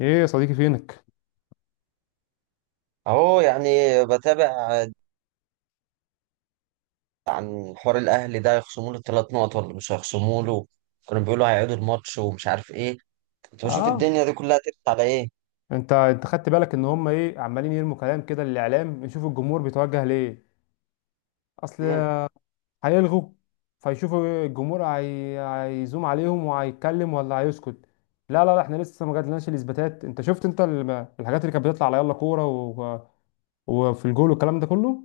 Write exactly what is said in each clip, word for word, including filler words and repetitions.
ايه يا صديقي، فينك؟ اهو يعني، بتابع عن حوار الاهلي ده. هيخصموا له ثلاث نقط ولا مش هيخصموا له؟ كانوا بيقولوا هيعيدوا الماتش ومش عارف ايه. كنت بشوف اه، الدنيا دي كلها ترفع على ايه. انت انت خدت بالك ان هم ايه عمالين يرموا كلام كده للاعلام، نشوف الجمهور بيتوجه ليه؟ اصل مم. هيلغوا، فيشوفوا الجمهور هي... هيزوم عليهم وهيتكلم ولا هيسكت. لا لا لا، احنا لسه ما جاتلناش الاثباتات. انت شفت انت ال- الحاجات اللي كانت بتطلع على يلا كوره و... وفي الجول والكلام ده كله.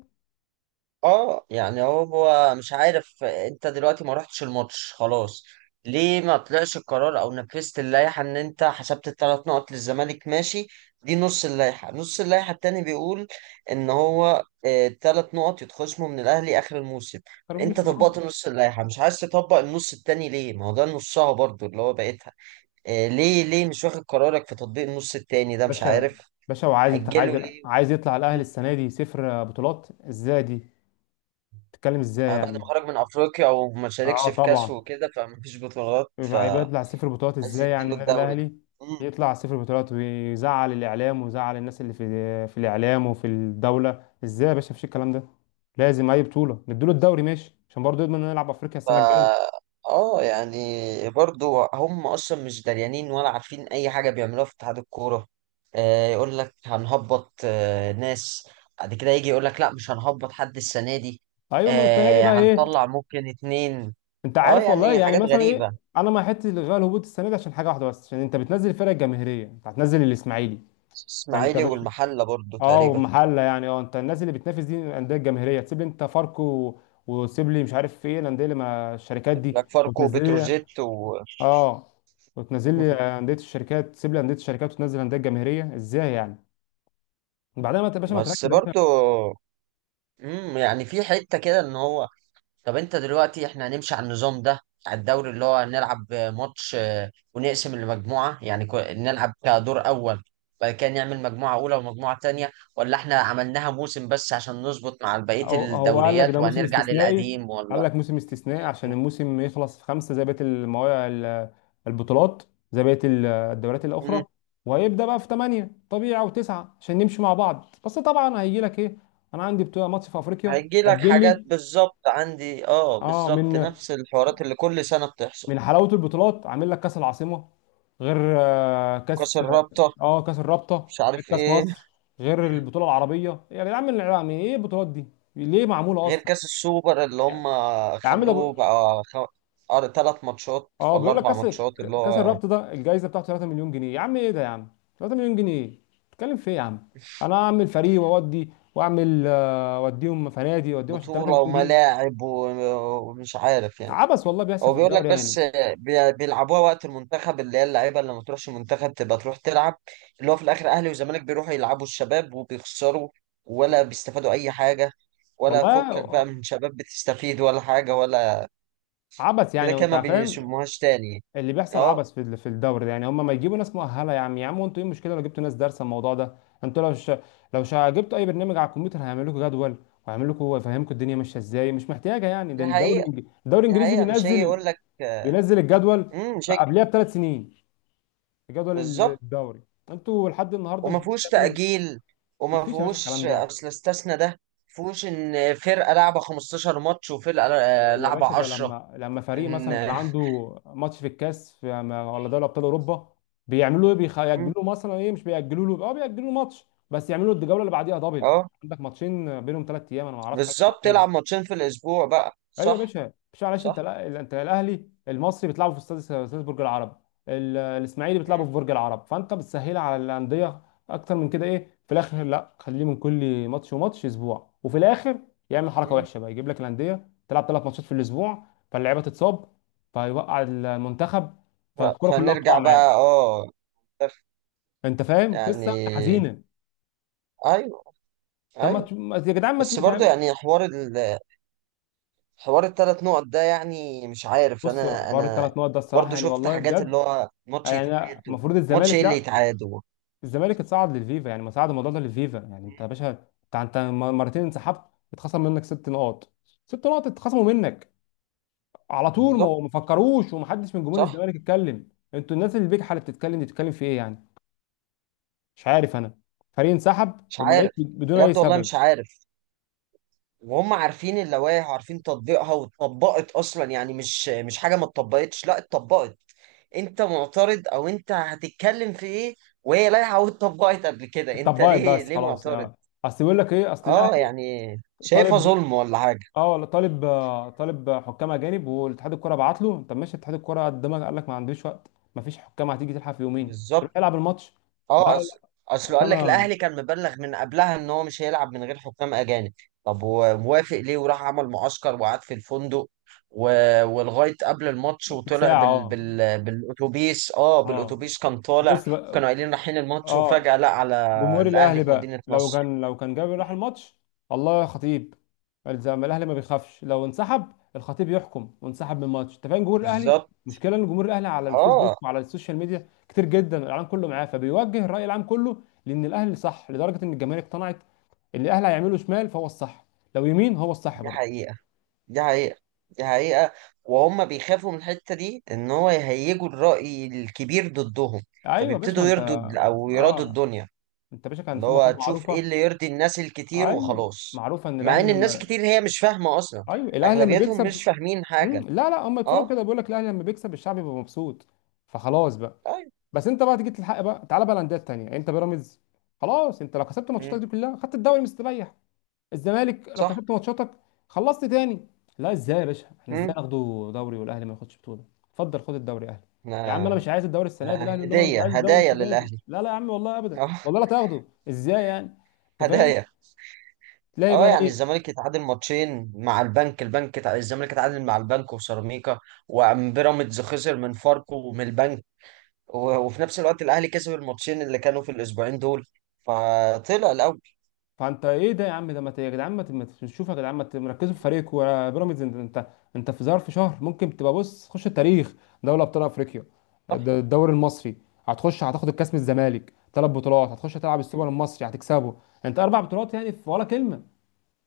اه يعني، هو هو مش عارف. انت دلوقتي ما رحتش الماتش خلاص. ليه ما طلعش القرار او نفذت اللائحه ان انت حسبت الثلاث نقط للزمالك؟ ماشي، دي نص اللائحه. نص اللائحه التاني بيقول ان هو الثلاث نقط يتخصموا من الاهلي اخر الموسم. مرموش انت طبقت مرموش. نص اللائحه مش عايز تطبق النص التاني ليه؟ ما هو ده نصها برضو اللي هو بقيتها. آه، ليه ليه مش واخد قرارك في تطبيق النص التاني ده؟ مش باشا، عارف. باشا، وعايز، انت اجله، عايز ليه؟ عايز يطلع الاهلي السنه دي صفر بطولات؟ ازاي دي؟ تتكلم ازاي آه، بعد ما يعني؟ خرج من افريقيا وما اه شاركش في كاس طبعا، وكده فما فيش بطولات، لعيبه يطلع فعايز صفر بطولات ازاي يعني يديله النادي الدوري. الاهلي؟ مم. يطلع صفر بطولات ويزعل الاعلام ويزعل الناس اللي في في الاعلام وفي الدوله ازاي يا باشا؟ مفيش الكلام ده. لازم اي بطوله، نديله الدوري ماشي، عشان برضه يضمن انه يلعب افريقيا ف السنه الجايه. اه يعني برضو، هم اصلا مش داريانين ولا عارفين اي حاجه بيعملوها في اتحاد الكوره. آه، يقول لك هنهبط. آه، ناس بعد كده يجي يقول لك لا مش هنهبط حد السنه دي. ايوه، ما السنه دي آه، بقى ايه. هنطلع ممكن اتنين. انت اه عارف والله، يعني يعني حاجات مثلا ايه، غريبه. انا ما حته الغاء الهبوط السنه دي عشان حاجه واحده بس، عشان انت بتنزل الفرق الجماهيريه، انت هتنزل الاسماعيلي. فانت يا اسماعيلي باشا، والمحله برضو اه تقريبا. ومحله يعني، اه انت الناس اللي بتنافس دي الانديه الجماهيريه تسيب لي، انت فاركو و- وتسيب لي مش عارف ايه الانديه اللي مع الشركات دي، بلاك فاركو وتنزل لي. وبتروجيت و اه، وتنزل لي انديه الشركات، تسيب لي انديه الشركات وتنزل الانديه الجماهيريه ازاي يعني؟ بعدين ما تبقاش، ما بس تركز. برضو. امم يعني في حته كده ان هو، طب انت دلوقتي احنا هنمشي على النظام ده بتاع الدوري، اللي هو هنلعب ماتش. آه، ونقسم المجموعه، يعني كو- نلعب كدور اول. بعد كده نعمل مجموعه اولى ومجموعه تانية، ولا احنا عملناها موسم بس عشان نظبط مع بقيه هو هو قال لك الدوريات ده موسم وهنرجع استثنائي. للقديم، قال ولا؟ لك موسم استثنائي عشان الموسم يخلص في خمسة زي بقية المواقع، البطولات، زي بقية ال- الدوريات امم. الأخرى. وهيبدأ بقى في ثمانية طبيعي أو تسعة عشان نمشي مع بعض. بس طبعا هيجي لك إيه، أنا عندي بطولة ماتش في أفريقيا، هيجي لك أجل حاجات لي. بالظبط، عندي اه أه، بالظبط من نفس الحوارات اللي كل سنه بتحصل. من حلاوة البطولات عامل لك كأس العاصمة، غير آه، كاس كأس. الرابطه، أه، كأس الرابطة، مش غير عارف كأس ايه، مصر، غير البطولة العربية. يعني يا عم، يعني إيه البطولات دي؟ ليه معمولة غير أصلا؟ كاس السوبر اللي هم يا عم ده، خلوه بقى خ... ثلاث ماتشات اه ولا بيقول لك اربع كاس، ماتشات، اللي كاس هو الرابط ده الجايزه بتاعته ثلاثة مليون جنيه. يا عم، ايه ده يا عم؟ تلات مليون جنيه، بتتكلم في ايه يا عم؟ انا اعمل فريق واودي واعمل، آه، اوديهم فنادي واوديهم عشان ثلاثة بطولة مليون جنيه؟ وملاعب و- ومش عارف يعني. عبث والله، بيحصل هو في بيقول لك، الدوري يعني. بس بي- بيلعبوها وقت المنتخب، اللي هي اللعيبة اللي ما تروحش المنتخب تبقى تروح تلعب. اللي هو في الاخر اهلي وزمالك بيروحوا يلعبوا الشباب وبيخسروا، ولا بيستفادوا اي حاجة؟ ولا فكك بقى، والله، من شباب بتستفيد ولا حاجة ولا؟ عبث كده يعني، كده وانت ما فاهم. بيسموهاش تاني. اللي بيحصل اه، عبث في ال- في الدوري ده يعني. هم ما يجيبوا ناس مؤهله يا عم، يا عم انتوا ايه المشكله لو جبتوا ناس دارسه الموضوع ده؟ انتوا لو ش... لو ش... جبتوا اي برنامج على الكمبيوتر هيعمل لكم جدول، وهيعمل لكم، يفهمكم الدنيا ماشيه ازاي، مش محتاجه. يعني ده دي الدوري حقيقة، الإنج- الدوري دي الانجليزي حقيقة. مش هيجي بينزل، يقول لك. بينزل الجدول مم، مش بقى هيجي. قبلها بثلاث سنين، الجدول، بالظبط. الدوري. انتوا لحد النهارده مش وما قادرين فيهوش تعملوا. تأجيل، وما مفيش يا باشا فيهوش الكلام ده. اصل استثنى ده. فيهوش ان فرقة لعبة خمستاشر ماتش وفرقة يا آه، يا لعبة باشا، ده عشرة. لما لما فريق مثلا ان بيبقى عنده ماتش في الكاس، في ولا دوري ابطال اوروبا، بيعملوا ايه؟ بيخ- مم. بيأجلوه مثلا، ايه مش بيأجلوا له، اه بيأجلوا له ماتش بس، يعملوا الجوله اللي بعديها دبل. اه عندك ماتشين بينهم ثلاث ايام. انا ما اعرفش حاجه اسمها بالظبط، كده. تلعب ماتشين في الاسبوع بقى، ايوه يا صح. باشا، مش معلش، انت صح. لا ال- انت الاهلي المصري بتلعبوا في استاد، استاد برج العرب، ال- الاسماعيلي بتلعبوا مم. في برج العرب، فانت بتسهلها على الانديه. اكتر من كده ايه؟ في الاخر لا، خليه من كل ماتش وماتش اسبوع، وفي الاخر يعمل حركه مم. وحشه بقى، يجيب لك الانديه تلعب ثلاث ماتشات في الاسبوع، فاللعيبه تتصاب، فيوقع المنتخب، ف- فالكره كلها تقع فنرجع معاه. بقى، اه انت فاهم، قصه يعني. حزينه. ايوه. طب ما ايوه. ت-، ما-، يا جدعان، ما ت-، بس ما برضه ت-، يعني، حوار ال... حوار الثلاث نقط ده، يعني مش عارف. بصوا، انا حوار انا الثلاث نقط ده الصراحه برضه يعني شفت والله حاجات اللي بجد. هو ماتش يعني يتعادوا. المفروض ماتش الزمالك، ايه اللي لا يتعادوا؟ الزمالك، اتصعد للفيفا يعني، ما صعد الموضوع ده للفيفا يعني. انت يا باشا، انت انت مرتين انسحبت، اتخصم منك ست نقاط، ست نقط اتخصموا منك على طول، بالظبط. ما ما فكروش ومحدش من جمهور صح. الزمالك اتكلم. انتوا الناس اللي بيجحة اللي بتتكلم دي، بتتكلم في ايه يعني؟ مش عارف انا. فريق انسحب مش وما جاش عارف، بد- بدون اي بجد والله مش سبب. عارف. وهم عارفين اللوائح وعارفين تطبيقها، واتطبقت اصلا يعني، مش مش حاجه ما اتطبقتش، لا اتطبقت. انت معترض او انت هتتكلم في ايه؟ وهي لائحه واتطبقت قبل كده، انت اتطبقت ليه بس ليه خلاص، معترض؟ اه. اصل بيقول لك ايه، اصل اه الاهلي يعني، شايفها طالب، ظلم ولا حاجه. اه، ولا طالب، آه، طالب حكام اجانب، والاتحاد الكوره بعت له، طب ماشي، اتحاد الكوره قدمك قال لك ما عنديش وقت، ما فيش حكام، هتيجي تلحق في يومين، روح بالظبط. العب الماتش. اه لا، اصل، اصل اصل قال لك انا الاهلي كان مبلغ من قبلها ان هو مش هيلعب من غير حكام اجانب. طب ووافق ليه وراح عمل معسكر وقعد في الفندق و... ولغايه قبل الماتش، في وطلع ساعه، بال... اه، بال... بالاتوبيس، اه اه بالاتوبيس كان طالع. بص بقى، كانوا قايلين رايحين الماتش اه وفجاه لا. على جمهور الاهلي الاهلي في بقى مدينه لو نصر. كان لو كان جاب، راح الماتش، الله يا خطيب، الزم الاهلي ما بيخافش. لو انسحب الخطيب يحكم وانسحب من الماتش، انت فاهم جمهور الاهلي. بالظبط. مشكله ان جمهور الاهلي على الفيسبوك اه، وعلى السوشيال ميديا كتير جدا، العالم كله معاه، فبيوجه الراي العام كله لان الاهلي صح، لدرجه ان الجماهير اقتنعت ان الاهلي هيعمله شمال فهو الصح، لو يمين هو الصح دي برضه. حقيقه، دي حقيقه، دي حقيقه. وهم بيخافوا من الحته دي، ان هو يهيجوا الراي الكبير ضدهم، ايوه يا باشا، فبيبتدوا ما انت، يردوا او يرادوا اه، الدنيا، انت يا باشا، كان اللي في هو مقوله تشوف ايه معروفه، اللي يرضي الناس الكتير ايوه وخلاص. معروفه، ان مع الاهلي ان الناس لما، الكتير هي مش فاهمة اصلا، ايوه الاهلي لما اغلبيتهم مش بيكسب، فاهمين مم. حاجة. لا لا، هم اتفرجوا اه. كده، بيقول لك الاهلي لما بيكسب الشعب بيبقى مبسوط. فخلاص بقى. طيب. بس انت بقى تيجي تلحق بقى، تعالى بقى، الانديه التانيه، انت بيراميدز، خلاص، انت لو كسبت ماتشاتك مم. دي كلها خدت الدوري، مستريح. الزمالك لو صح. كسبت ماتشاتك، خلصت تاني. لا، ازاي يا باشا احنا، ازاي مم. ناخده دوري والاهلي ما ياخدش بطوله؟ اتفضل خد الدوري يا اهلي. يا عم، انا آه. مش عايز الدوري السنه دي، آه، الاهلي يقول لهم انا مش هدية. عايز الدوري هدايا السنه دي للاهلي. لا لا، يا عم والله ابدا، اه والله لا تاخده. ازاي يعني؟ انت فاهم، هدايا. تلاقي اه بقى يعني ايه، الزمالك يتعادل ماتشين مع البنك، البنك يتع- الزمالك يتعادل مع البنك وسيراميكا، وبيراميدز خسر من فاركو ومن البنك، و- وفي نفس الوقت الاهلي كسب الماتشين اللي كانوا في الاسبوعين دول، فطلع الاول. فانت ايه ده يا عم؟ ده ما ت-، يا جدعان ما ت-، ما تشوف يا جدعان، ما تركزوا في فريقكم، ولا بيراميدز انت، انت انت في ظرف شهر ممكن تبقى، بص، تخش التاريخ. دوري ابطال افريقيا، صح. د- الدوري المصري، هتخش، هتاخد الكاس من الزمالك ثلاث بطولات، هتخش تلعب السوبر المصري هتكسبه. انت اربع بطولات، يعني في ولا كلمه؟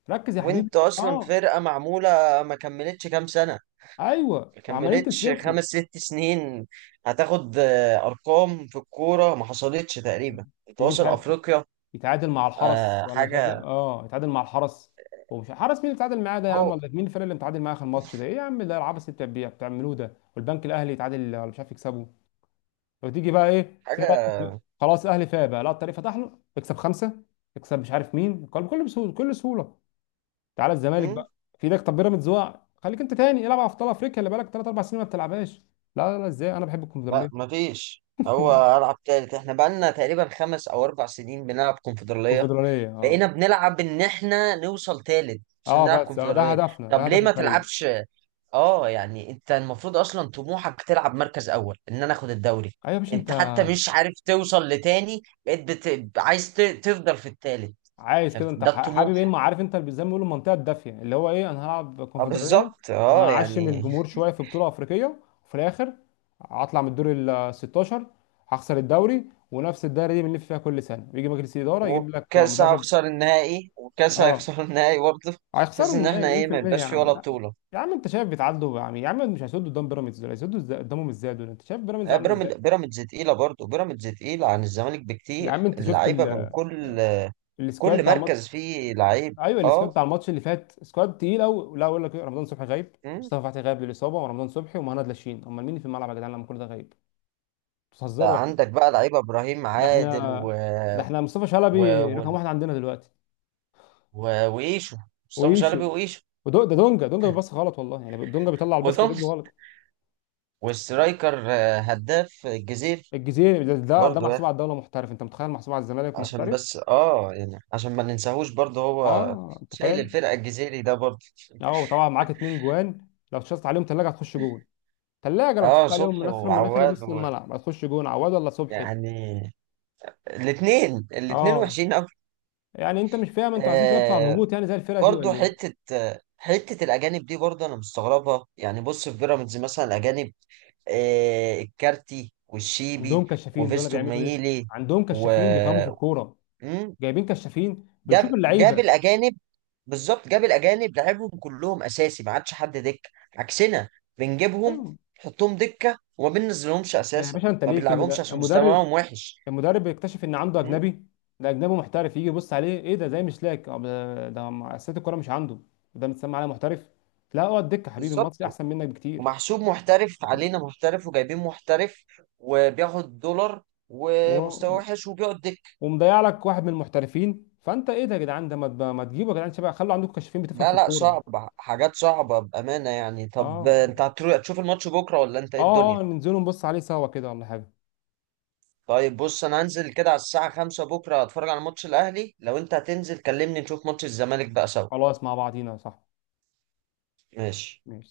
ركز يا حبيبي. وانت اصلا اه، فرقه معموله، ما كملتش كام سنه، ايوه ما وعمالين كملتش تصرفوا، خمس ست سنين. هتاخد آه، ارقام في الكوره ما حصلتش تقريبا، انت يجي مش واصل عارف افريقيا. يتعادل مع الحرس، آه ولا مش عارف إيه. حاجه. اه، يتعادل مع الحرس، ومش حرس، مين اللي اتعادل معاه ده يا عم؟ هو ولا مين الفريق اللي متعادل معاه اخر ماتش ده ايه يا عم؟ ده العبث اللي بتعمل- بتعملوه ده، والبنك الاهلي يتعادل، ولا مش عارف يكسبه، وتيجي بقى ايه، تلاقي حاجه. بقى- خلاص الاهلي فاق بقى، لا الطريق فتح له، يكسب خمسه، يكسب مش عارف مين، كل كل بسهوله، كل سهوله. تعالى الزمالك مم؟ بقى، في ايدك، طب بيراميدز وقع، خليك انت تاني، العب ابطال افريقيا اللي بقالك ثلاث اربع سنين ما بتلعبهاش. لا لا ازاي، انا بحب لا الكونفدراليه. ما فيش، هو العب تالت. احنا بقالنا تقريبا خمس او اربع سنين بنلعب كونفدراليه. الكونفدراليه، اه، بقينا بنلعب ان احنا نوصل تالت عشان اه نلعب بس، آه، ده كونفدراليه. هدفنا، ده طب ليه هدف ما الفريق. تلعبش؟ اه يعني، انت المفروض اصلا طموحك تلعب مركز اول، ان انا اخد الدوري. ايوه يا باشا، انت انت حتى مش عارف توصل لتاني، بقيت بت... عايز ت... تفضل في التالت. عايز يعني كده، انت ده ح- حابب ايه؟ الطموح. ما عارف، انت اللي زي ما بيقولوا المنطقه الدافيه، اللي هو ايه انا هلعب اه كونفدراليه بالظبط، اه وهعشم يعني. الجمهور شويه في بطوله افريقيه، وفي الاخر هطلع من الدور ال ستاشر، هخسر الدوري، ونفس الدايره دي بنلف فيها كل سنه، ويجي مجلس الاداره يجيب لك وكاس مدرب. هخسر النهائي، وكاس اه، هيخسر النهائي برضه. بحيث هيخسروا ان النهائي احنا مليون ايه، في ما الميه يا يبقاش فيه عم، ولا لا. بطولة. يا عم انت شايف، بيتعدوا يا عم، يا عم مش هيسدوا قدام بيراميدز دول، هيسدوا إزاي، قدامهم ازاي دول؟ انت شايف بيراميدز آه، عامله ازاي؟ بيراميد بيراميدز تقيلة برضه، بيراميدز تقيلة عن الزمالك يا بكتير، عم انت شفت اللعيبة من ال- كل السكواد كل بتاع الماتش، مركز فيه لعيب. ايوه السكواد اه. بتاع الماتش اللي فات، سكواد تقيل قوي، لا اقول لك إيه، رمضان صبحي غايب، مم. مصطفى فتحي غايب للاصابه، ورمضان صبحي ومهند لاشين، امال مين اللي في الملعب يا جدعان لما كل ده غايب؟ بتهزروا بقى ولا ايه؟ عندك بقى لعيبة ابراهيم ده احنا، عادل و... ده احنا مصطفى شلبي و... رقم واحد عندنا دلوقتي، و- وإيشو. مصطفى ويشو، شلبي وإيشو ودو، ده دونجا، دونجا بيبص غلط والله، يعني دونجا بيطلع الباص من رجله وتومس. غلط. والسترايكر آه، هداف الجزيرة الجزيري ده ده, ده برضه، يعني محسوب على الدوله محترف، انت متخيل؟ محسوب على الزمالك عشان محترف. بس اه يعني عشان ما ننساهوش برضه هو اه، انت شايل فاهم، الفرقة. الجزيري ده برضه. اه وطبعا معاك اتنين جوان، لو تشطت عليهم ثلاجه هتخش جون، ثلاجه لو اه تشطت عليهم صبحي من اخر، من اخر وعواد نص و... الملعب هتخش جون عواد ولا صبحي. يعني الاثنين الاثنين اه وحشين قوي. يعني، انت مش فاهم، انتوا عايزين تلعبوا على آه الهبوط يعني زي الفرقه دي برضو، ولا ايه؟ حتة حتة الأجانب دي برضو أنا مستغربها. يعني بص في بيراميدز مثلا الأجانب، آه الكارتي والشيبي عندهم كشافين دول وفيستون بيعملوا ايه؟ مايلي عندهم و... كشافين بيفهموا في الكوره، جايبين كشافين بيشوف جاب جاب اللعيبه. الاجانب. بالظبط، جاب الاجانب لعبهم كلهم اساسي، ما عادش حد دكه. عكسنا، بنجيبهم ايوه، نحطهم دكه وما بننزلهمش آه، يا اساسا، باشا انت ما ليه كل بنلعبهمش ده؟ عشان المدرب، مستواهم وحش. المدرب بيكتشف ان عنده م? اجنبي، ده اجنبي محترف، يجي يبص عليه ايه ده زي مشلاك، أه ده ده اساسات الكوره مش عنده، ده متسمى عليه محترف. لا، اقعد دكه، حبيبي بالظبط، المصري احسن منك بكتير. ومحسوب محترف، علينا محترف وجايبين محترف وبياخد دولار و...، ومستوى وحش وبيقعد دك. ومضيع لك واحد من المحترفين، فانت ايه ده يا جدعان؟ ده ما تب-، ما تجيبوا يا جدعان شباب، خلوا عندكم كشافين بتفهم لا في لا، الكوره. صعبة، حاجات صعبة بأمانة يعني. طب اه، انت هترو- هتشوف الماتش بكرة، ولا انت ايه الدنيا؟ اه، اه، ننزلوا نبص عليه سوا كده ولا حاجة؟ طيب بص، انا هنزل كده على الساعة خمسة بكرة، اتفرج على ماتش الاهلي. لو انت هتنزل كلمني، نشوف ماتش الزمالك بقى سوا. خلاص مع بعضينا، صح؟ ماشي. ماشي.